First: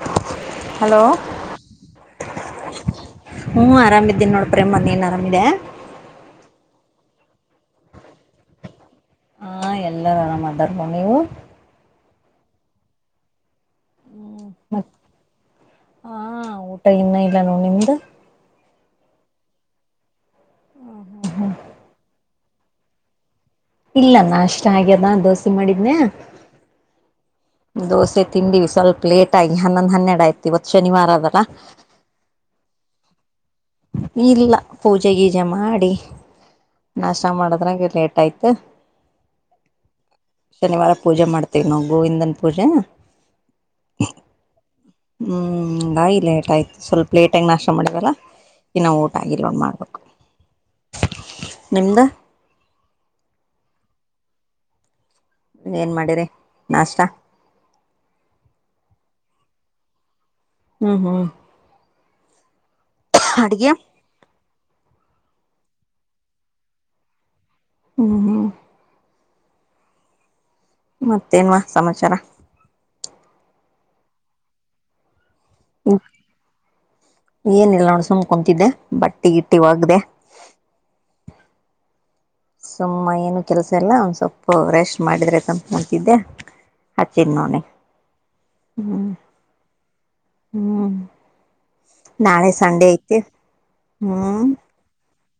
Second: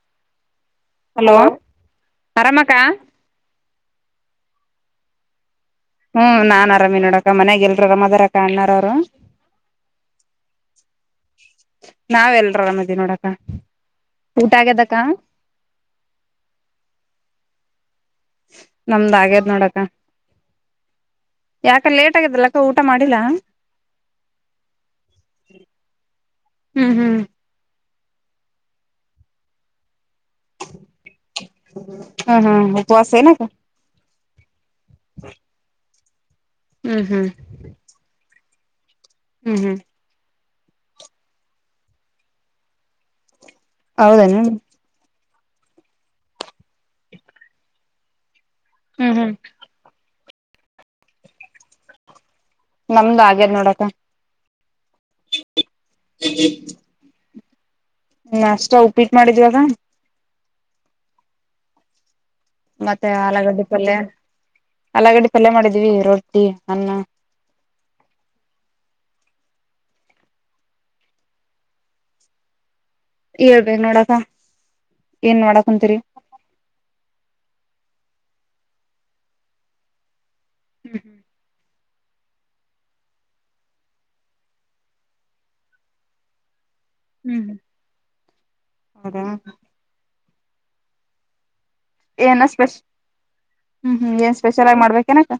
[inaudible] Hello ಆರಾಮಕ್ಕ ಹ್ಮ ಆರಾಮ್ ಇದಿದ್ದೀನಿ ನೋಡ ಪ್ರೇಮ ನೀ ಇದ್ದಾ ಹ್ಮ್ ನಾನ್ ಅರಾಮಿ ನೋಡಕ್ಕ ಮನ್ಯಾಗ ಎಲ್ರರು ಆರಮ ಅದಾರ ಅಕ್ಕ ಅಣ್ಣಾರ ಅವರು ಹಾ ಎಲ್ಲರೂ ಆರಾಮ ಅದರ ನೀವು ನಾವೆಲ್ರು ಅರಾಮದಿ ನೋಡಕ ಹ್ಮ್ ಊಟ ಮ ಆಗ್ಯದಕ್ಕ ಆ ಊಟ ಇನ್ನೂ ಇಲ್ಲಾನ ನಿಮ್ದ ನಮ್ದ್ ಆಗೇದ್ ನೋಡಕ ಯಾಕ ಲೇಟ್ ಆಗಿದಲ್ಲ ಊಟ ಮಾಡಿಲ್ಲಾ ಇಲ್ಲ ನಾ ಅಷ್ಟ ಹಾಗ್ಯದ ದೋಸೆ ಮಾಡಿದನ್ಯಾ ಹ್ಮ್ ಹ್ಮ್ ದೋಸೆ ತಿಿಂದವಿ ಸ್ವಲ್ಪ ಲೇಟ್ ಆಗಿ ಹನ್ನೊಂದ ಹನ್ನೆ ಆಯ್ತ್ ಇವತ್ ಶನಿವಾರ ಅದಲ್ಲ ಉಪವಸೆನ್ನಕ್ಕ ಇಲ್ಲ ಪೂಜೆ ಗೀಜೆ ಮಾಡಿ ಹ್ಮ್ ಹ್ಮ್ ನಷ್ಟ ಮಾಡದ್ರಂಗ ಲೇಟ್ ಆಯ್ತು ಹ್ಮ್ ಹ್ಮ್ ಶನಿವಾರ ಪೂಜೆ ಮಾಡ್ತೇವಿ ನಾ ಗೋವಿಂದನ್ ಪೂಜೆ ಹೌದನ ಹ್ಮ್ ಬಾಯಿ ಲೇಟ್ ಆಯ್ತು ಸ್ವಲ್ಪ ಲೇಟಾಗಿ ನಷ್ಟ ಮಾಡೀನಲ್ಲ ಇನ್ನು ಊಟ ಹ್ಮ್ ಹ್ಮ್ ಆಗಿಲ್ವ ಮಾಡ್ಬೇಕು ನಿಮ್ದ ನಮ್ದು ಆಗ್ಯದೆ ನೋಡಕ ಏನ್ ಮಾಡಿರಿ ನಾಷ್ಟ ನಾಷ್ಟ ಉಪ್ಪಿಟ್ಟ ಮಾಡಿದ್ವಾಗ ಹ್ಮ ಹ್ಮ ಮತ್ತೆ ಆಲಗಡ್ಡೆ ಪಲ್ಯ ಅಲಗಡಿ ಪಲ್ಯ ಮಾಡಿದೀವಿ ರೊಟ್ಟಿ ಅನ್ನ ಹ್ಮ್ ಹ್ಮ ಮತ್ತೇನ್ವಾ ಸಮಾಚಾರ ಹೇಳ್ಬೇಕ ನೋಡಕ್ಕ ಏನಿಲ್ಲೊಡು ಸುಮ್ ಕುಂತಿದ್ದೆ ಬಟ್ಟೆ ಗಿಟ್ಟಿ ಹೋಗ್ಡೆ ಹ್ಮ್ ಹ್ಮ್ ಸುಮ್ಮ ಏನು ಕೆಲ್ಸ ಎಲ್ಲ ಒಂದ ಸ್ಪ್ಪಪ ರೆಸ್ಟ್ ಮಾಡಿದ್ರೆ ತಂಪ್ ಅಂತಿದ್ದೆ ಹ ಹ್ಮ್ ಚಿನ್ನೋನ ಹ್ಮ್ ಹೌದಾ ಹ್ಮ್ ಏನ ನಾಳೆ ಸ್ಪೆಷ ಸಂಡೆ ಐತೆ ಏನ್ ಹ್ಮ್ ಸ್ಪೆಷಲ್ ಆಗಿ ಮಾಡ್ಬೇಕೇನಕ್ಕ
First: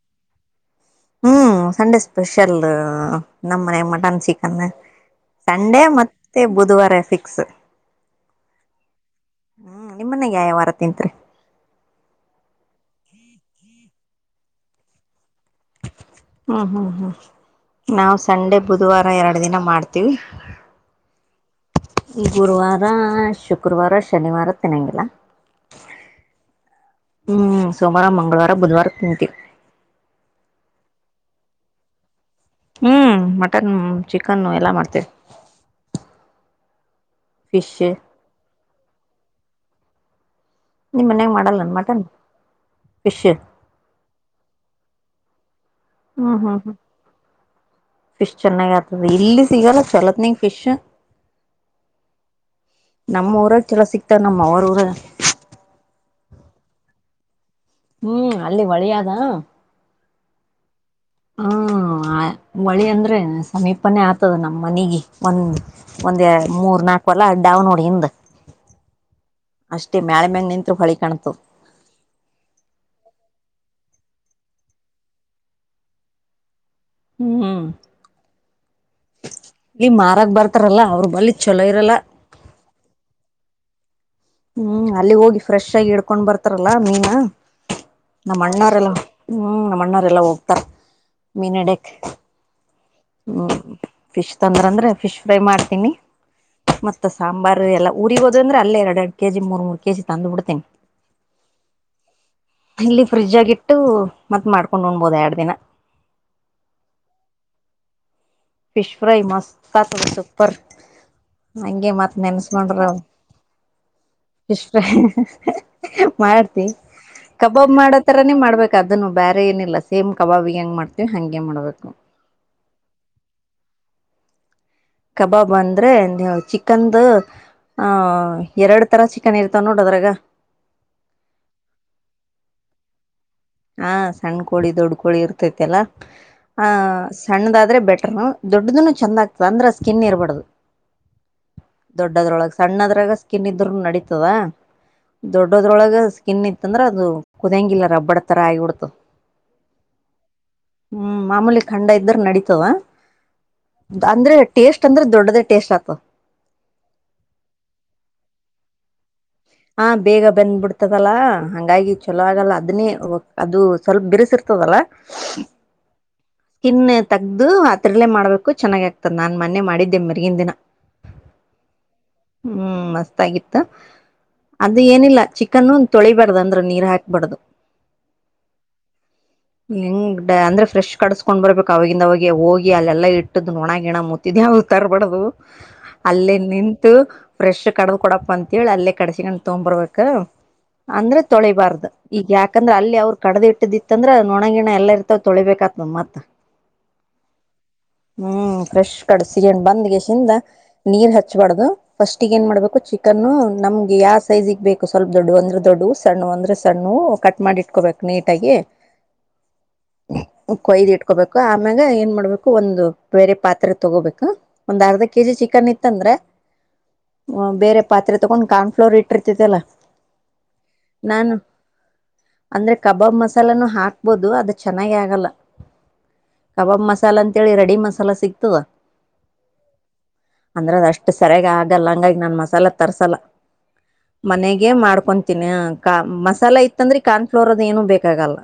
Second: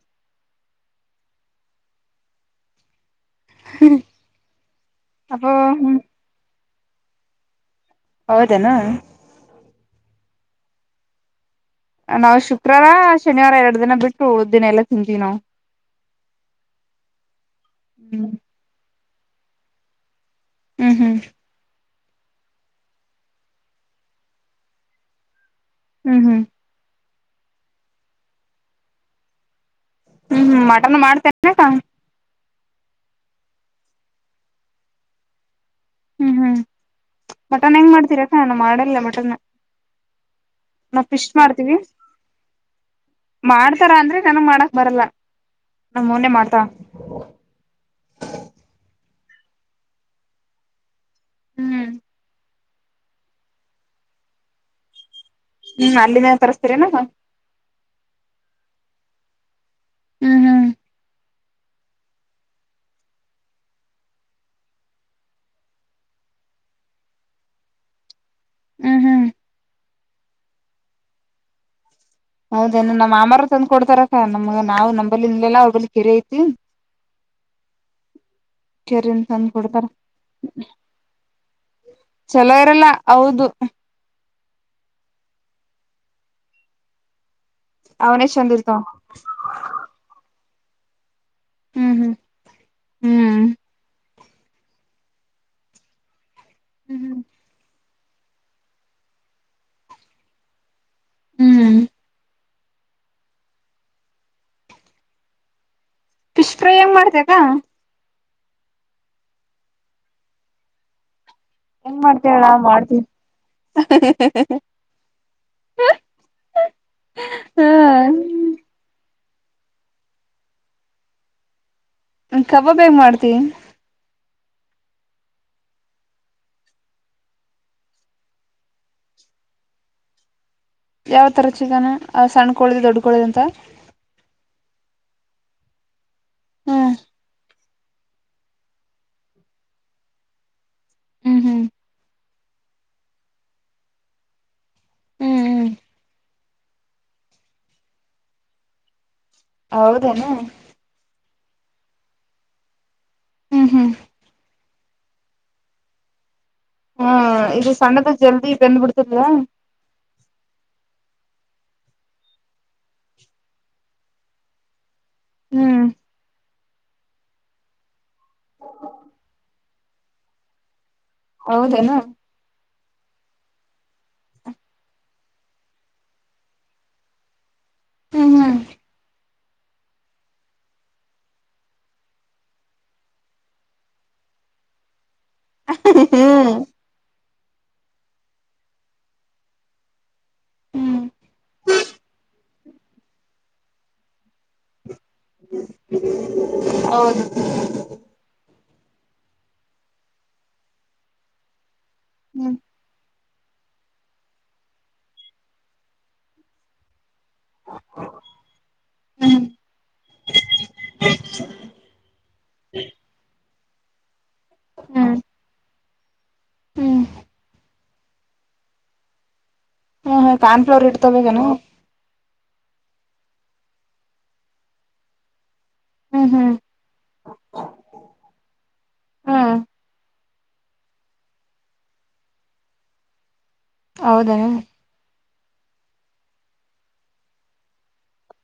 ಹ್ಮ್ ಸಂಡೆ ಸ್ಪೆಷಲ್ ನಮ್ಮನೆ ಮಟನ್ ಚಿಕನ್ ಅಬ್ಬೋ ಸಂಡೇ ಹ್ಮ್ ಮತ್ತೆ ಬುಧವಾರ ಫಿಕ್ಸ್ ಹೌದೇನಾ ಯಾಯಾವಾರ ತಿಂತ್ರಿ ನಾವು ಶುಕ್ರರ ಶನಿವಾರ ಎರಡು ದಿನ ಬಿಟ್ಟು ಉಳ್ದಿನ ಎಲ್ಲಾ ತಿಂತೀವಿ ನಾವು ಹ್ಮ್ ಹ್ಮ್ ಹ್ಮ್ ನಾವು ಹ್ಮ್ ಸಂಡೆ ಬುಧವಾರ ಎರಡು ದಿನ ಮಾಡ್ತೀವಿ ಹ್ಮ್ ಹ್ಮ್ ಈ ಗುರುವಾರ ಶುಕ್ರವಾರ ಶನಿವಾರ ತಿನ್ನಂಗಿಲ್ಲ ಹ್ಮ್ ಹ್ಮ್ ಹ್ಮ್ ಸೋಮವಾರ ಮಂಗಳವಾರ ಬುಧವಾರ ತಿಂತೀವಿ ಹ್ಮ್ ಹ್ಮ ಮಟನ್ ಮಾಡ್ತೇನೆಕ ಹ್ಮ್ ಮಟನ್ ಚಿಕನ್ನು ಎಲ್ಲಾ ಮಾಡ್ತೇವೆ ಹ್ಮ್ ಹ್ಮ್ ಮಟನ್ ಹೆಂಗ್ ಮಾಡ್ತೀರಕ್ಕ ನಾವ್ ಮಾಡಿಲ್ಲ ಮಟನ್ ನಾ ನಿಮ್ ಫಿಶ್ ಮನ್ಯಾಗ ಮಾಡಲ್ಲನ್ ಮಾಡ್ತೀವಿ ಮಟನ್ ಫಿಶ್ ಮಾಡ್ತಾರ ಅಂದ್ರೆ ಚೆನಗ ಮಾಡಕ್ ಬರಲ್ಲ ನಮ್ ಮೌನೆ ಹ್ಮ್ ಹ್ಮ್ ಮಾಡ್ತಾವ ಹ್ಮ್ ಫಿಶ್ ಚೆನ್ನೈಗತ ಇಲ್ಲಿ ಸಿಗಲ್ಲ ಚಲತ್ನ ಫಿಶ್ ಹ್ಮ್ ನಮ್ಮ ಊರಾಗ ಚಲೋ ಸಿಕ್ತಾರ ನಮ್ಮಮಾವ ಊರಗ ಹ್ಮ್ ಅಲ್ಲಿನ ತರಿಸಸ್ತೀರನ ಹ್ಮ್ ಅಲ್ಲಿ ಒಳಿಯದ ಹ್ಮ್ ಹ್ಮ್ [inaudible] ಆ ಹೊಳಿ ಅಂದ್ರೆ ಸಮೀಪನೇ ಆತದ ನಮ್ಮ ಮನೆಗೆ ಒಂದ್ ಒಂದ ಮೂರ್ ನಾಕ ಕೊಲ ಅಡ್ಡ ಅವನೋಡಿಿಂದ ಹ್ಮ್ ಹ್ಮ್ ಅಷ್ಟೇ ಮ್ಯಾಳೆ ಮ್ಯಂಗ ನಿತ್ರು ಹೊಳಿ ಕಾಣ್ತು ಹೌದೇನ ನಮ್ಮ್ಮಾರ ತಂದ್ ಕೊಡ್ತಾರಕ್ಕ ನಮ್ಗ ನಾವವು ನಮ್ಮಂಬಲ್ಲಿ ನಿಲ್ಲಲ್ಲ ಅವ್ರ ಬಳ ಕೆಿರೆ ಐತಿ ಹ್ಮ್ ಕೆರಿಂದ ತಂದ್ ಕೊಡ್ತಾರ ಇಲ್ಲಿ ಮಾರಕ್ ಬರ್ತಾರಲ್ಲಾ ಅವ್ರ ಬಳಿ ಚಲೋ ಇರಲ್ಲ ಚಲೋ ಇರಲ್ಲ ಹೌದು ಹ್ಮ್ ಅಲ್ಲಿ ಹೋಗಿ ಫ್ರೆಶ್ ಆಗಿ ಇಡ್ಕೊಂಡ್ ಬರ್ತಾರಲ್ಲಾ ಮೀನಾ. ಅವನೇ ನಮ್ಮ ಚಂದ ಇರ್ತಾವ ಅಣ್ಣರೆಲ್ಲ ಹ್ಮ್ ನಮ್ಮ ಅಣ್ಣರೆಲ್ಲಾ ಹೋಗ್ತಾರ. ಮೀನ್ ಇಡ್ಯಕ್. ಹ್ಮ್ ಹ್ಮ್ ಹ್ಮ್ ಫಿಶ್ ತೊಂದ್ರ ಅಂದ್ರೆ ಫಿಶ್ ಫ್ರೈ ಮಾಡ್ತೀನಿ ಮತ್ತ ಸಾಂಬಾರು ಎಲ್ಲ. ಉರಿ ಹೋದ ಅಂದ್ರ ಅಲ್ಲೇ ಎರ ಎರಡು ಕೆ ಜಿ ಮೂರ್ ಮೂರ್ ಕೆಜಿ ತಂದು್ ಬಿಡ್ತೇನಿ ಹ್ಮ್ ಇಲ್ಲಿ ಫ್ರಿಜ್ ಗಿಟ್ಟು ಮತ್ತ್ ಮಾಡ್ಕೊಂಡ್ ಊಣಬೋದ ಎರಡು ದಿನ ಫಿಶ್ ಫ್ರೈ ಹೆಂಗ್ ಮಾಡ್ತಯಕ್ಕ ಫಿಶ್ ಫ್ರೈ ಮಸ್ತ್ ಆತ ಸೂಪರ್ ಹಂಗೆ ಹೆಂಗ್ ಮತ್ ಮಾಡ್ತೀಯ ಹೇಳ ನೆನ್ಸ್ ಕೊಂಡ್ರ ಮಾಡ್ತೀನಿ ಫಿಶ್ ಫ್ರೈ ಮಾಡ್ತಿನಿ ಹ್ಮ ಕಬಾಬ್ ಮಾಡೋತರಾನೇ ಮಾಡ್ಬೇಕಕ್ ಅದನ್ನು ಬ್ಯಾರೆ ಏನಿಲ್ಲ ಸೇಮ್ ಕಬಾಬ್ ಹೆಂಗ್ ಮಾಡ್ತೀವಿ ಹಂಗೆ ಮಾಡ್ಬೇಕು ಕಬಾಬ್ ಹೆಂಗ್ ಮಾಡ್ತೀ ಕಬಾಬ್ ಅಂದ್ರೆ ನೀವು ಚಿಕನ್ದ ಹ ಎರಡು ತರ ಚಿಕನ್ ಇರ್ತಾವ ನೋಡದ್ರಾಗ ಯಾವ್ ತರ ಚಿಕನ ಸಣ್ಣಕಳಿ ದೊಡ್ಡ್ ಕಳಿ ಅಂತ ಹಾ ಸಣ್ಣ ಕೋಳಿ ದೊಡ್ ಕೋಳಿ ಇರ್ತೈತಿ ಅಲ್ಲ ಆ ಹ್ಮ್ ಸಣ್ಣದಾದ ಆದೆ ಬೆಟರ್ ದೊಡ್ಡುನು ಚಂದ ಆಗ್ತದ ಅಂದ್ರೆ ಸ್ಕಿನ್ ಇರಬಾರ್ದು. ಹ್ಮ್ ಹ್ಮ್ ದೊಡ್ಡದ್ರೊಳಗ ಸಣ್ಣದ್ರಾಗ ಸ್ಕಿನ್ ಇದರೂನು ನಡೀತದ. ಹ್ಮ್ ಹ್ಮ್ ದೊಡ್ಡದ್ರೊಳಗ ಸ್ಕಿನ್ ಇತ್ತಂದ್ರ ಅದು ಕುದಿಯಂಗಿಲ್ಲ ರಬ್ಬಡತರ ಆಗಿ ಬಿಡ್ತು. ಹೌದೇನಾ. ಮಾಮೂಲಿ ಖಂಡ ಇದ್ರ ನಡತವ. ಹ್ಮ್ ಹ್ಮ್ ಅಂದ್ರೆ ಟೇಸ್ಟ್ ಅಂದ್ರೆ ದೊಡ್ಡದೇ ಟೇಸ್ಟ್ ಆತ. ಹ ಇದು ಸಣ್ಣದ ಜಲ್ದಿ ಬೆಂದ್ ಬಿಡ್ತದವಾ. ಹ ಬೇಗ ಬೆಂದ್ ಬಿಡ್ತದಲ್ಲಾ ಹಂಗಾಗಿ ಚೊಲೋ ಆಗಲ್ಲ ಅದನ್ನೇ ಅದು ಸ್ವಲ್ಪ ಬಿರ್ಸಿರ್ತದಲ್ಲ. ಹ್ಮ್ ಸ್ಕಿನ್ನೆ ತೆಗ್ದು ಆದ್ರಲ್ಲೆ ಮಾಡ್ಬೇಕು ಚೆನ್ನಾಗ ಆಗ್ತದ ನಾನ್ ಮನ್ನೆ ಮಾಡಿದ್ದೆ ಮರ್ಗಿನ್ ದಿನ. ಹೌದನಾ. ಹ್ಮ್ ಮಸ್ತ್ ಗಿತ್ತ. ಚಿಕನ್ ಒಂದ ತೊಳಿಬಾರ್ದ ಅಂದ್ರ ನೀರ್ ಹಾಕ್ಬಾರ್ದು. ಹ್ಮ ಹ ಹಿಂಗ್ ಅಂದ್ರೆ ಫ್ರೆಶ್ ಕಡಸ್ಕೊಂಡ ಬರ್ಬೇಕ ಅವಾಗಿಂದ ಅವಾಗ ಹೋಗಿ ಅಲ್ಲೆಲ್ಲಾ ಇಟ್ಟುದ್ ನೊಣಗಿಣ ಮುತಿದ್ ಹೌ ತರ್ಬಾರ್ದು ಅಲ್ಲೆ ಹ್ಮ್ ನಿಂತು ಫ್ರೆಶ್ ಕಡ್ದ ಕೊಡಪ್ಪ ಅಂತೇಳಿ ಅಲ್ಲೆ ಕಡಿಸಿಕೊಂಡ್ ತೋಂಬುರಬೇಕು. ಹ್ಮ್ ಅಂದ್ರೆ ತೊಳಿಬಾರ್ದ ಈಗ ಯಾಕಂದ್ರ ಅಲ್ಲಿ ಅವ್ರು ಕಡ್ದ ಇಟ್ಟ್ದಿತ್ತ ಅಂದ್ರೆ ನೊಣಗಿಣ ಎಲ್ಲಾ ಇರ್ [unintelligible] ಮ ತೊಳಿಬೇಕತ ಮತ್ತ ಹೌದು ಹ್ಮ್. ಫ್ರೆಶ್ ಕಡಸ್ಕಂಡ್ ಬಂದ್ ಗಿಸಿಂದ ನೀರ್ ಹಚ್ಬಾರ್ದು ಫಸ್ಟಿಗೆನ್ ಏನ್ ಹ್ಮ್ ಮಾಡ್ಬೇಕು ಚಿ [unintelligible] ನ್ನು ನಮ್ಗೆ ಯಾವ ಸೈಜಿಗೆ ಬೇಕು ಸ್ವಲ್ಪ ದೊಡ್ಡುವ್ ಅಂದ್ರೆ ದೊಡ್ಡುವು ಸಣ್ಣವ್ ಅಂದ್ರೆ ಸಣ್ಣವು ಕಟ್ಟ್ ಮಾಡಿ ಇಟ್ಕೋಬೇಕು ನೀಟಾಗಿ. ಹ್ಮ್ ಕೊಯ್ದು ಇಟ್ಕೋಬೇಕು ಆಮ್ಯಾಗ ಏನ್ ಮಾಡ್ಬೇಕು ಒಂದು ಬೇರೆ ಪಾತ್ರೆ ತಗೋಬೇಕು ಒಂದ್ ಅರ್ಧ ಹ್ಮ್ ಹ್ಮ್ ಕೆಜಿ ಚಿಕನ್ ಇತ್ತ ಅಂದ್ರೆ ಹ್ಮ್ ಬೇರೆ ಪಾತ್ರೆ ತಗೊಂಡ್ ಕಾಣ್ [unintelligible] ಫಲೋರ್ ಇಟ್ಇರ್ತಿತಲ್ಲ. Cornflour it ತೊಬೇಕೆನು. ಅಂದ್ರೆ ಕಬಾಬ್ ಮಸಾಲನು ಹಾಕ್ಬೋದು ಅದು ಚೆನ್ನಾಗೆ ಆಗಲ್ಲ. ಹ್ಮ್ ಹ್ಮ್ ಕಬಾಬ್ ಮಸಾಲ ಅಂತೇಳಿ ರೆಡಿ ಮಸಾಲ ಸಿಗ್ತದ. ಹ್ಮ್ ಅಂದ್ರ ಅದ ಅಷ್ಟು ಸರಿಯಾಗ ಆಗಲ್ಲ ಹಂಗಾಗಿ ನಾನು ಮಸಾಲೆ ತರ್ಸಲ್ಲ. ಹೌದೇನು ಮನೆಗೆ ಮಾಡ್ಕೊ [unintelligible] ಹ ಕಮಸಾಲೆ ಇತ್ತಂದ್ರೆ ಕಾರ್ನ್ಫ್ಲೋರ್ ಅದ್ ಏನು ಬೇಕಲ್ಲ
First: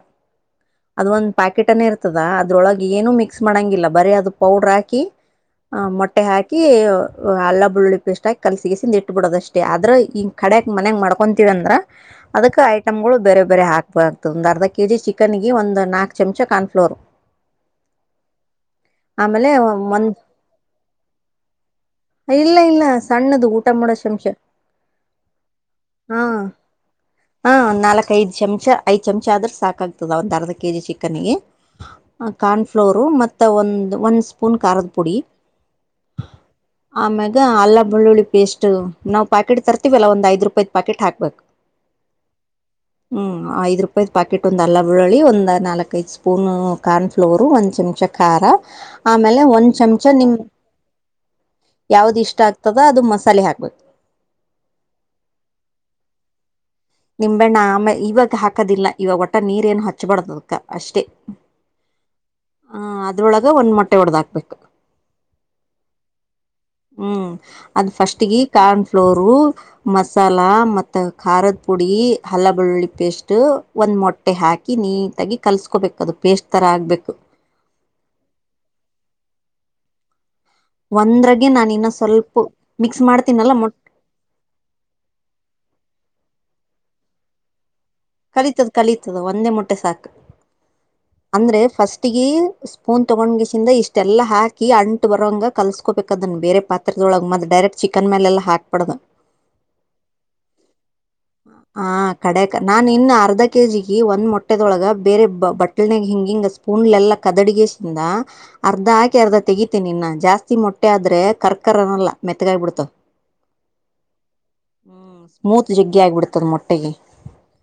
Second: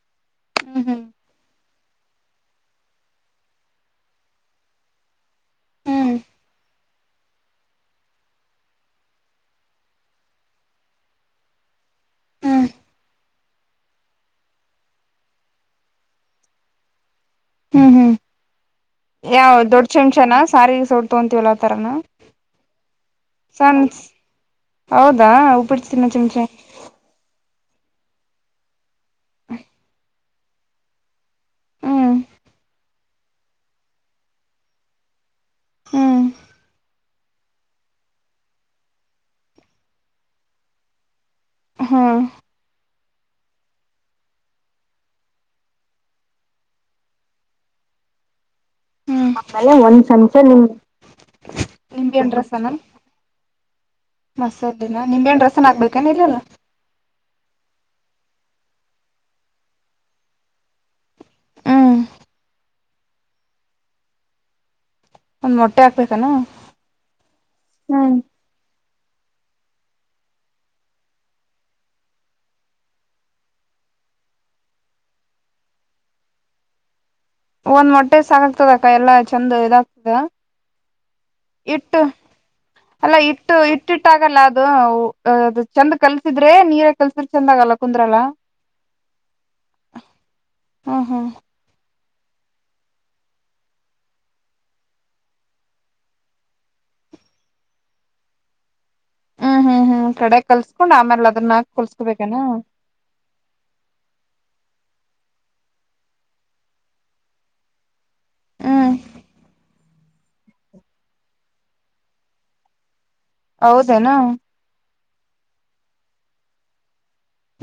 ಹ್ಮ್ ಹ್ಮ್ ಅದ್ ಒಂದ್ ಪ್ಯಾಕ್ ಕಿಟನೆ ಇರ್ತದ ಅದ್ರೊಳಗೆ ಏನೂ ಮಿಕ್ಸ್ ಮಾಡಂಗಿಲ್ಲ ಬರಿ ಅದು ಪೌಡ್ರ ಹಾಕಿ. ಹ್ಮ್ ಮೊಟ್ಟೆ ಹಾಕಿ ಅಲ್ಲ ಬೆುಳ್ಳಳ್ಳಿ ಪೇಸ್ಟ್ ಹಾಕಿ ಕಲ್ಸಿಗೆಸಿಂದ ಇಟ್ಟುಬಿಡೋದಷ್ಟೇ ಆದ್ರ ಈ ಕಡಕ್ ಮನೆಗ್ ಮಾಡ್ಕೊಂತೀವಿ ಅಂದ್ರ ಅದಕ್ ಹ್ಮ್ ಐಟಮ್ ಗಳು ಬೇರೆ. ಬೇರೆ ಹಾಕ್ಬಾರ್ದು ಒಂದು ಅರ್ಧ ಕೆಜಿ ಚಿಕನ್ಗೆ ಒಂದು ನಾಲ್ಕು ಚಮಚ ಕಾರ್ನ್ಫ್ಲೋರ್. ಹ್ಮ್ ಹ್ಮ್ ಆಮೇಲೆ ಯಾವ ದೊಡ್ ಒಂದ್ ಚಮಚನಾ ಸಾರಿಗೆ ಸೊಟ್ ತಗೊತೀವಲ್ಲ ಆತರನ. ಇಲ್ಲ ಇಲ್ಲ ಸಣ್ಣದು ಊಟ ಮಾಡೋ ಚಮಚೆ ಹೌದಾ ಉಪ್ಪಿಡ್ ತಿನ್ನ ಚಮಚೆ ಹ ನಾಲ್ಕ ಐದು ಚಮಚ ಐದ ಚಮಚ ಆದ್ರೆ ಸಾಕಾಗ್ತದ ಒಂದ್ ಅರ್ಧ ಕೆಜಿ ಚಿಕ್ಕನಿಗೆ. ಹ್ಮ್ ಕಾರ್ನ್ಫ್ಲೋರು ಮತ್ತು ಒಂದ್ ಒಂದು ಸ್ಪೂನ್ ಖಾರದ ಪುಡಿ. ಹ್ಮ್ ಆಮ್ಯಾಗ ಅಲ್ಲ ಬೆಳ್ಳುಳ್ಳಿ ಪೇಸ್ಟ್ ನಾವು ಪ್ಯಾಕೆಟ್ ತರ್ತಿವಿಲ್ಲ ಒಂದು ಐದು ರೂಪಾಯದು ಪಾಕೆಟ್ ಹಾಕ್ಬೇಕು. ಹಾ ಹ್ಮ್ ಐದ್ ರೂಪಾಯಿ್ ಪಾಕೆಟ್ ಒಂದ್ ಅಲ್ಲ ಬೆಳ್ಳುಳ್ಳಿ ಒಂದ್ ನಾಲ್ಕೈದು ಸ್ಪೂನ್ ಕಾರ್ನ್ಫ್ಲೋರ್ ಒಂದ್ ಚಮ್ [unintelligible] ಚ ಖಾರ ಆಮೇಲೆ ಒಂದ್ ಚಮಚ ನಿಮ್ ಯಾವ್ದ್ ನಿಂಬೆಹಣ್ಣ ಇಷ್ಟ ರಸನ ಆಗ್ತದ ಅದು ಮಸಾಲೆ ಹಾಕ್ಬೇಕು. ಸರಿನಾ ನಿಂಗೇನು ಡ್ರೆಸ್ನ್ ಹಾಕ್ಬೇಕಾ ಇಲ್ಲಲ್ಲ ನಿಂಬೆಣ್ಣ ಆಮೇ ಇವಾಗ ಹಾಕದಿಲ್ಲ ಇವಾಗ ಒಟ್ಟ ನೀರ್ ಏನು ಹಚ್ಬಾರ್ದದಕ್ಕ ಅಷ್ಟೇ. ಹ್ಮ್ ಹೂಂ ಅದ್ರೊಳಗೆ ಒಂದು ಮೊಟ್ಟೆ ಒಡದ ಹಾಕ್ಬೇಕು. ಒಂದ್ ಮೊಟ್ಟೆ ಹಾಕ್ಬೇಕನ ಹ್ಮ್ ಅದ್ ಫಸ್ಟ್ಗೀ ಕಾರ್ನ್ ಫ್ಲೋರು ಮಸಾಲ ಮತ್ತ ಖಾರದ ಪುಡಿ ಹಲ್ಲ ಬೆಳ್ಳುಳ್ಳಿ ಪೇಸ್ಟ್ ಒಂದ್ ಮೊಟ್ಟೆ ಹಾಕಿ ನೀಟಾಗಿ ಕಲ್ಸ್ಕೋಬೇಕು ಅದು ಪೇಸ್ಟ್ ತರ ಆಗ್ಬೇಕು. ಒಂದ್ ಮೊಟ್ಟೆ ಸಾಕಾಗ್ತದ ಅಕ್ಕ ಎಲ್ಲಾ ಚಂದ ಇದಾಗ್ತದ. ಒಂದ್ರಾಗೆ ನಾನ ಇನ್ನ ಇಟ್ಟು ಸ್ವಲ್ಪ ಮಿಕ್ಸ್ ಅಲ್ಲ ಮಾಡ್ತೀನಲ್ಲ ಇಟ್ಟು ಮೊ ಇಟ್ಟಿಟ್ಟಾಗಲ್ಲ ಅದು ಅದು ಚಂದ ಕಲ್ಸಿದ್ರೆ ನೀರ ಕಲ್ಸಿದ್ರೆ ಚಂದ ಆಗಲ್ಲ ಕುಂದ್ರಲ್ಲ ಕಲೀತದ ಕಲೀತದ ಒಂದೇ ಮೊಟ್ಟೆ ಸಾಕು ಹ್ಮ್ ಹ್ಮ್ ಅಂದ್ರೆ ಫಸ್ಟ್ ಸ್ಪೂನ್ ತಗೊಂಡ್ ಕ್ಯಾಸಿಂದ ಇಷ್ಟೆಲ್ಲ ಹಾಕಿ ಅಂಟು ಬರ ಕಲ್ಸ್ಕೋಬೇಕ ಅದನ್ನು ಬೇರೆ ಪಾತ್ರೆ ದ್ರೊಳಗ ಮತ್ತ ಡೈರೆಕ್ಟ್ ಚಿಕ್ಕನ್ ಮೇಲೆಲ್ಲ ಹಾಕ್ಬಾಡ್ದು ಹ್ಮ್ ಹ್ಮ್ ಹ್ಮ್ ಒಂದ್ಕಡೆ ಕಲ್ಸ್ಕೊಂಡ್ ಆಮ್ಯಾಲ ಅದನ್ನ ಹಾಕ ಆ ಕಲ್ಸ್ಕಬೇಕೇನ. ಕಡೆಕ್ ನಾನ್ ಇನ್ನು ಅರ್ಧ ಕೆ ಜಿ ಗೆ ಒಂದ್ ಮೊಟ್ಟೆದೊಳಗ ಬೇರೆ ಬ ಬಟ್ಲ್ನಾಗ ಹಿಂಗಿಂಗ ಸ್ಪೂನ್ಲ್ ಎಲ್ಲಾ ಕದಡಿಗ್ಯಾಸ್ ಸಿಂದ ಅರ್ಧ ಹ್ಮ್ ಹಾಕಿ ಅರ್ಧ ತೆಗತೇನಿ ಇನ್ನ. ಜಾಸ್ತಿ ಮೊಟ್ಟೆ ಆದ್ರೆ ಕರ್ಕರ್ ಅನಲ್ಲ ಮೆತ್ತಗಾಗ್ಬಿಡ್ತಾವ್ ಹೌದನ ಹ್ಮ್ ಸ್ಮೂತ್ ಜಗ್ಗಿ ಆಗ್ಬಿಡ್ತದ ಮೊಟ್ಟೆಗೆ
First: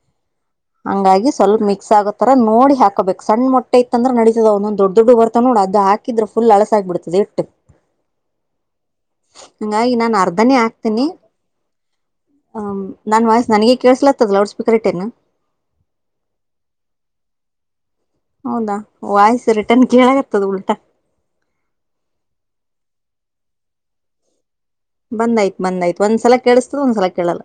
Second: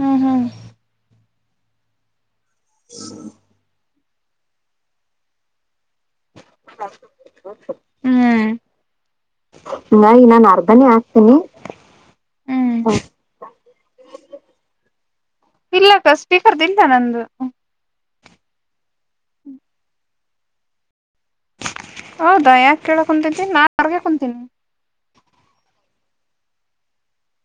ಹ್ಮ್ ಹ್ಮ್ ಹಂಗಾಗಿ ಸ್ವಲ್ ಮಿಕ್ಸಾಗೋತರ ನೋಡಿ ಹಾಕೋಬೇಕ ಸಣ್ಣ ಮೊಟ್ಟೆ ಇತ್ತ ಅಂದ್ರ ನಡೀತದ ಒಂದೊಂದು ದೊಡ್ಡ ದೊಡ್ಡವು ಬರ್ತವ ನೋಡು ಅದ ಹಾ ಕಿದ್ರ ಫುಲ್ ಅಳಸ ಆಗಿಬಿಡ್ತದ ಹಿಟ್ಟು ಹ್ಮ್ ಹಂಗಾಗಿ ನಾ ಹಿಂಗಾಗಿ ನಾನ್ ಅರ್ಧನೇ ಆಕ್ತೀನಿ. ಹಾಕ್ತೀನಿ ಹಾಂ ನನ್ ವಾಯ್ಸ್ ನನಗೆ ಕೇಳಿಸ್ಲಾತ್ತದ ಲೌಡ್ ಸ್ ಇಲ್ಲಾಕ್ಕ ಸ್ಪೀಕರ್ದಿಲ್ಲ ನಂದು ಹೌದಾ ವಾಯ್ಸ ರಿಟರ್ನ್ ಕೇಳಕತದ ಉಲ್ಟಾ ಹೌದಾ ಯಾಕ ಕೇಳ ಕುಂತತಿ ನಾನ್ ಹೊರ್ಗ ಕುಂತೀನಿ ಬಂದಾಯ್ತು ಬಂದಾಯ್ತು ಒಂದ್ಸಲ ಕೇಳಸ್ತದ ಒಂದ್ಸಲ ಕೇಳಲ್ಲ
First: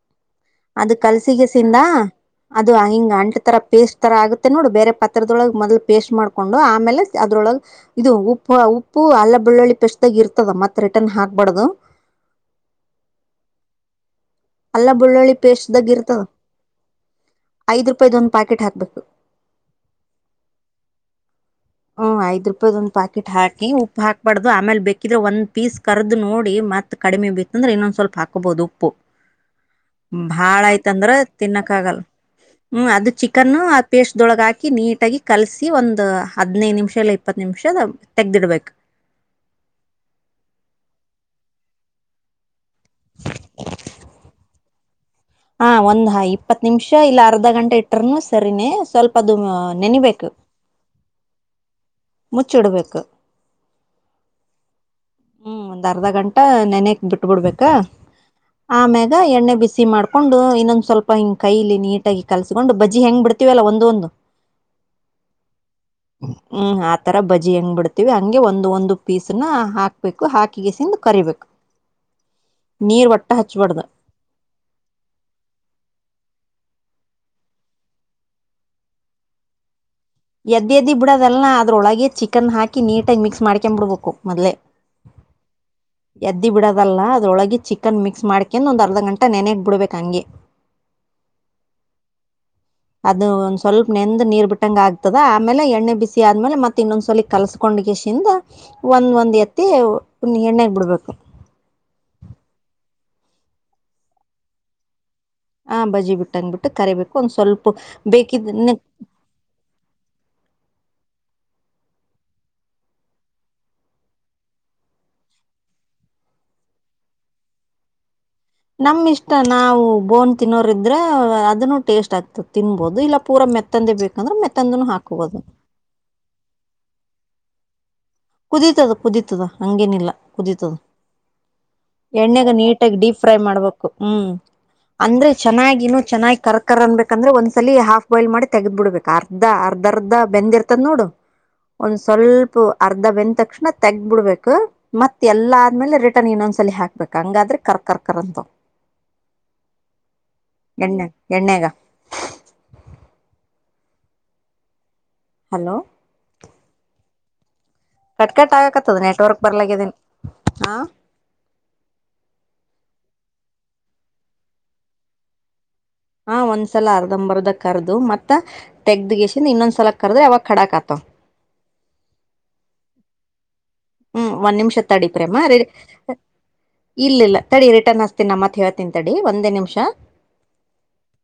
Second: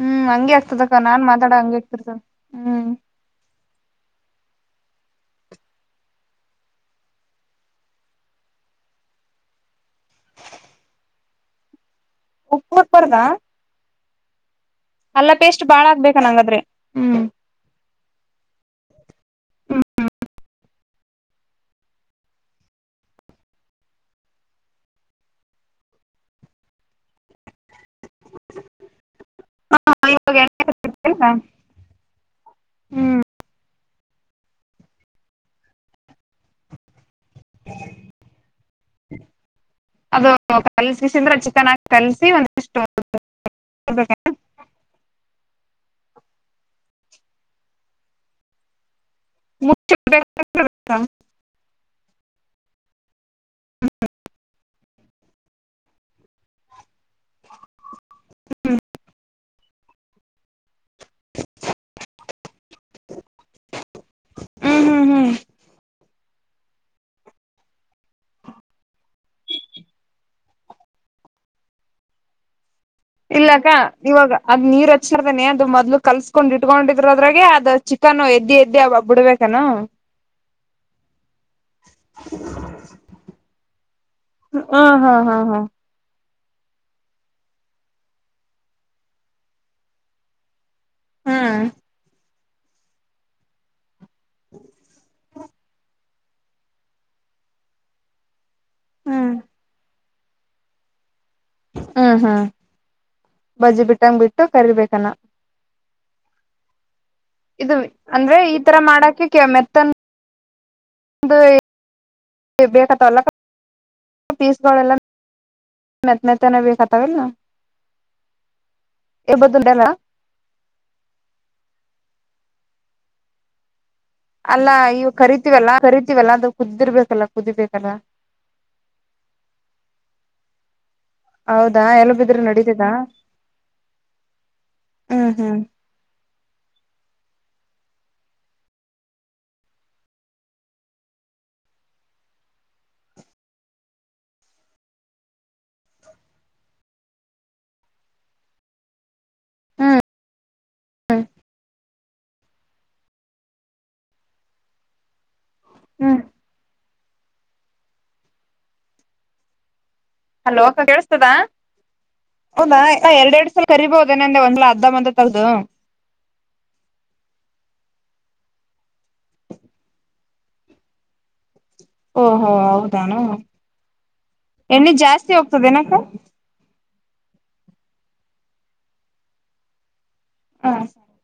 ಹ್ಮ್ ಹಂಗೆ ಅದು ಆಗ್ತದಕ್ಕ ನಾನ್ ಮಾತಾಡ ಕಲ್ಸಿಗೆಸಿಂದ ಹಂಗೆ ಆಗ್ತಿರ್ತದ ಅದು ಹ್ಮ್ ಹಿಂಗ್ ಅಂಟ ತರ ಪೇಸ್ಟ್ ತರ ಆಗುತ್ ನೋಡು ಬೇರೆ ಪಾತ್ರೆದೊಳಗ ಮೊದಲು ಪೇಸ್ಟ್ ಮಾಡ್ಕೊಂಡು ಆಮೇಲೆ ಅದ್ರೊಳಗೆ ಇದು ಉಪ್ಪು ಉಪ್ಪು ಅಲ್ಲ ಬಳ್ಳೊಳ್ಳಿ ಪೇಸ್ಟ್ದಾಗ ಇರ್ತದ ಮತ್ತೆ ರಿಟರ್ನ್ ಹಾಕ್ಬಾರ್ದದು. ಉಪ್ಪ ಹಾಕ್ಬಾರ್ದಾ ಅಲ್ಲ ಬಳ್ಳೊಳ್ಳಿ ಪೇಸ್ಟ್ದಾಗ ಆಗ್ಬೇಕ ಇರ್ತದ ನಂಗಾದ್ರೆ ಹ್ಮ್ ಐದ್ ರೂಪಾಯದ ಒಂದ್ ಪ್ಯಾಕೆಟ್ ಹಾಕ್ಬೇಕು ಹೂಂ ಹುಂ ಹ್ಮ್ ಐದ್ ರೂಪಾಯ್ದ ಒಂದ್ ಪಾಕೆಟ್ ಹಾಕಿ ಉಪ್ಪು ಹಾಕ್ಬಾರ್ದು ಆಮೇಲೆ ಬೇಕಿದ್ರೆ ಒಂದ್ ಪೀಸ್ ಕರ್ದ್ ನೋಡಿ ಮತ್ತ ಕಡಿಮಿ ಬಿತ್ತ ಅಂದ್ರ ಇನ್ನೊಂದ್ ಸ್ವಲ್ಪ ಹಾಕೋಬಹುದು ಉಪ್ಪು. ಭಾಳ ಆಯ್ತಂದ್ರ ತಿನ್ನಕ್ ಆಗಲ್ ಹ್ಮ್ ಅದು ಚಿಕನ್ ಪೇಸ್ಟ್ದೊಳಗ ಹಾಕಿ ನೀಟಾಗಿ ಕಲಸಿ ಒಂದು ಹದ್ನೈದು ನಿಮಿಷ ಇಲ್ಲ ಇಪ್ಪತ್ತು ನಿಮಿಷ ತೆಗ್ದಿಡ್ಬೇಕು. ಅದು ಕಲ್ಸಿಸಿಂದ್ರೆ ಚಿಕನ್ ಆಗಿ ಕಲ್ಸಿ ಒಂದ ಪೇಸ್್ದೊ [unintelligible] ಹಾ ಒಂದ ಇಪ್ಪತ್ ನಿಮಿಷ ಇಲ್ಲ ಅರ್ಧ ಗಂಟೆ ಇಟ್ಟ್ರನು ಸರಿನೇ ಸ್ವಲ್ಪ ಅದು ಹ್ಮ್ ನೆನಿಬೇಕು ಮುಚ್ಚಿಡ್ಬೇಕು ಹ ಹ್ಮ್ ಒಂದ್ ಅರ್ಧ ಗಂಟೆ ನೆನಕ್ ಬಿಟ್ಬಿಡ್ಬೇಕ ಆಮ್ಯಾಗ ಎಣ್ಣೆ ಬಿಸಿ ಮಾಡ್ಕೊಂಡು ಇನ್ನೊಂದ ಸ್ವಲ್ಪ ಹಿಂಗ್ ಕೈಯಲಿ ನೀಟಾಗಿ ಕಲ್ಸಕೊಂಡು ಬಜ್ಜಿ ಹೆಂಗ್ ಬಿಡ್ತೀವಲ್ಲ ಒಂದೊಂದು ಹ್ಮ್ ಹ್ಮ್ ಹ್ಮ್ ಹ್ಮ್ ಹಾತ್ ತರ ಬಜಿ ಹೆಂಗ್ ಬಿಡ್ತವಿ ಹಂಗೆ ಒಂದ ಒಂದು ಪೀಸ್ನ ಹಾಕ್ಬೇಕು ಹಾಕಿಗೆಸಿಂದ ಕರಿಬೇಕು. ನೀರ್ ಒಟ್ಟ ಇಲ್ಲಕ್ಕ ಹಚ್ಬಾರ್ದು ಇವಾಗ ಅದ ನೀರ್ ಹಚ್ಚಾರದನೆ ಅದು ಮೊದ್ಲು ಕಲ್ಸ್ಕಡಿ ಇಟ್ಕೊಂಡಿದರು ಅದ್ರಾಗ ಅದು ಚಿಕನ್ ಎದ್ದಿ ಎದ್ದ ಬಿಡ್ಬೇಕನು ಎದ್ದ ಎದಿ ಬಿುಡ ಅದ್ರೊಳಗೆ ಚಿಕನ್ ಹಾಕಿ ನೀಟಾಗಿ ಮಿಕ್ಸ್ ಮಾಡ್ಕೊ ಬಿಡ್ಬೇಕು ಮೊದ್ಲೆೇ ಹ ಹಾ ಹಾ ಹಾ ಎದ್ದಿ ಬಿಡೋದಲ್ಲ ಅದೊಳಗೆ ಚಿಕನ್ ಮಿಕ್ಸ್ ಮಾಡ್ಕಂಡ ಒಂದು ಅರ್ಧ ಗಂಟೆ ನೆನೆಗ್ ಬಿಡ್ಬೇಕು ಹಂಗೆ ಹ್ಮ ಅದು ಒಂದ್ ಸ್ವಲ್ಪ ನೆಂದ ನೀರ್ ಬಿಟ್ಟಂಗ ಆಗ್ತದ ಆಮೇಲೆ ಎಣ್ಣೆ ಬಿಸಿ ಆದ್ಮೇಲೆ ಮತ್ತತ್ ಇನ್ನೊಂದ್ಸಲಲಿ ಕಲ್ಸಕೊಂಡ್ಸಿಂದ ಒಂದ್ ಒಂದ್ ಎತ್ತಿ ಪು ಎಣ್ಣೆ ಬಿಡ್ಬೇಕು ಹ್ಮ್ ಹ್ಮ್ ಬಜ್ಜಿ ಬಿಟ್ಟಂಗ ಬಿಟ್ಟು ಕರಿಬೇಕಾನ ಹಾ ಬಜಿ ಬಿಟ್ಟಂಗ್ಬಿಟ್ಟು ಕರಿಬೇಕು ಒಂದ್ ಸ್ವಲ್ಪ ಇದು ಅಂದ್ರೆ ಬೇಕಿದ್ದ ಈ ತರ ಮಾಡಕ ಒಂದು ಬೇಕತ್ತಲ್ಲ ಪೀಸ್ಗಳೆಲ್ಲ ಮೆತ್ತ ಮೆತ್ತನ ಬೇಕತ್ತಾವಲ್ ನಮ್ಮ್ ಇಷ್ಟ ನಾವು ಬೋನ್ ತಿನ್ನೋರ್ ಇದ್ರ ಅದನ್ನು ಟೇಸ್ಟ್ ಆಗ್ತತಿ ತಿನ್ಬಹುದು ಇಲ್ಲ ಪೂರ ಮೆತ್ತಂದೇ ಬೇಕು ಅಲ್ಲಾ ಈವು ಕರಿತೀವಲ್ಲ ಕರಿತೀವಲ್ಲ ಅದು ಕುದಿರ್ಬೇಕಲ್ಲ ಕುದಿಬೇಕಲ್ಲ ಕುದೀತದ ಕುದೀತದ ಹಂಗೇನಿಲ್ಲ ಕುದೀತದ ಹೌದಾ ಎಲ್ಲ ಬಿದ್ರ ಎಣ್ಣೆೆಗೆ ನಡೀತದಾ ನೀಟಾಗಿ ಡೀಪ್ ಫ್ರೈ ಮಾಡ್ಬೇಕು ಹ್ಮ್ ಅಂದ್ರೆ ಹ್ಮ್ ಹ್ಮ್ ಚೆನ್ನಾಗಿನ ಚೆನ್ನಾಗಿ ಕರ್ಕರ್ ಅನ್ಬೇಕಂದ್ರೆ ಒಂದ ಲಿ ಹಾಫ್ ಬಾಯ್ಲ್ ಮಾಡಿ ತೆಗದ್ ಬಿಡ್ಬೇಕು ಅರ್ಧ ಅರ್ಧ ಅರ್ಧ ಬೆಂದ್ರ್ತದ ನೋಡು ಒಂದ ಸ್ವಲ್ಪ ಅರ್ಧ ಬೆಂದ ತಕ್ಷಣ ತೆಗಬಿಡ್ಬೇಕು ಮತ್ತ ಎಲ್ಲ ಆದ್ಮೇಲೆ ರಿಟರ್ನ್ ಇನೋನ್ಸಲ್ಲಿ ಹಾಕ್ಬೇಕು ಹಂಗಾದ್ರೆ ಕರ್ ಕರ್ಕದ ಹ [inaudible] [inaudible] ಎಣ್ಣೆ ಎಣ್ಣೆಗ ಹಲೋ ಹ್ಮ್ ಕಟ್ ಕಟ್ ಆಗಕತ್ತದ ನೆಟ್ವರ್ಕ್ ಬರ್ಲಾಗಿದ್ದೀಿ ಅಲೋಕ್ಕ ಕೇಳಸ್ತದ ಹೌದಾ ಎರಡ್ ಎರಡ್ ಸಲ ಕರಿಬೋುದದೇಂದ ಒಂದ್ಲ ಅದ್ದ ಅಂದ ತಗ್ದದು ಹಾ ಒಂದ್ಸಲ ಅರ್ದಂಬರ್ದ ಕರ್ದು ಮತ್ತತ್ ತೆಗ್ದ ಗಸಿಂದ ಇನ್ನೊಂದ್ಸಲ ಕರ್ದ್ರ ಯಾವಾಗ ಕಡಾಕ್ ಆತವ [inaudible] ಓಹೋ ಹೌದಾನ ಹ್ಮ್ ಒಂದ್ ನಿಮಿಷ ತಡಿಪ್ರೇಮ್ಮ ರಡಿ ಇಲ್ಲಿಲ್ಲ ತಡಿ ರಿಟರ್ನ್ ಹಸ್ತೀನ ನಮ್ಮತ್ತೆ ಹೇಳ್ತೀನಂತಡಿ ಒಂದೇ ನಿಮಿಷ ಹಾ ಸರಿ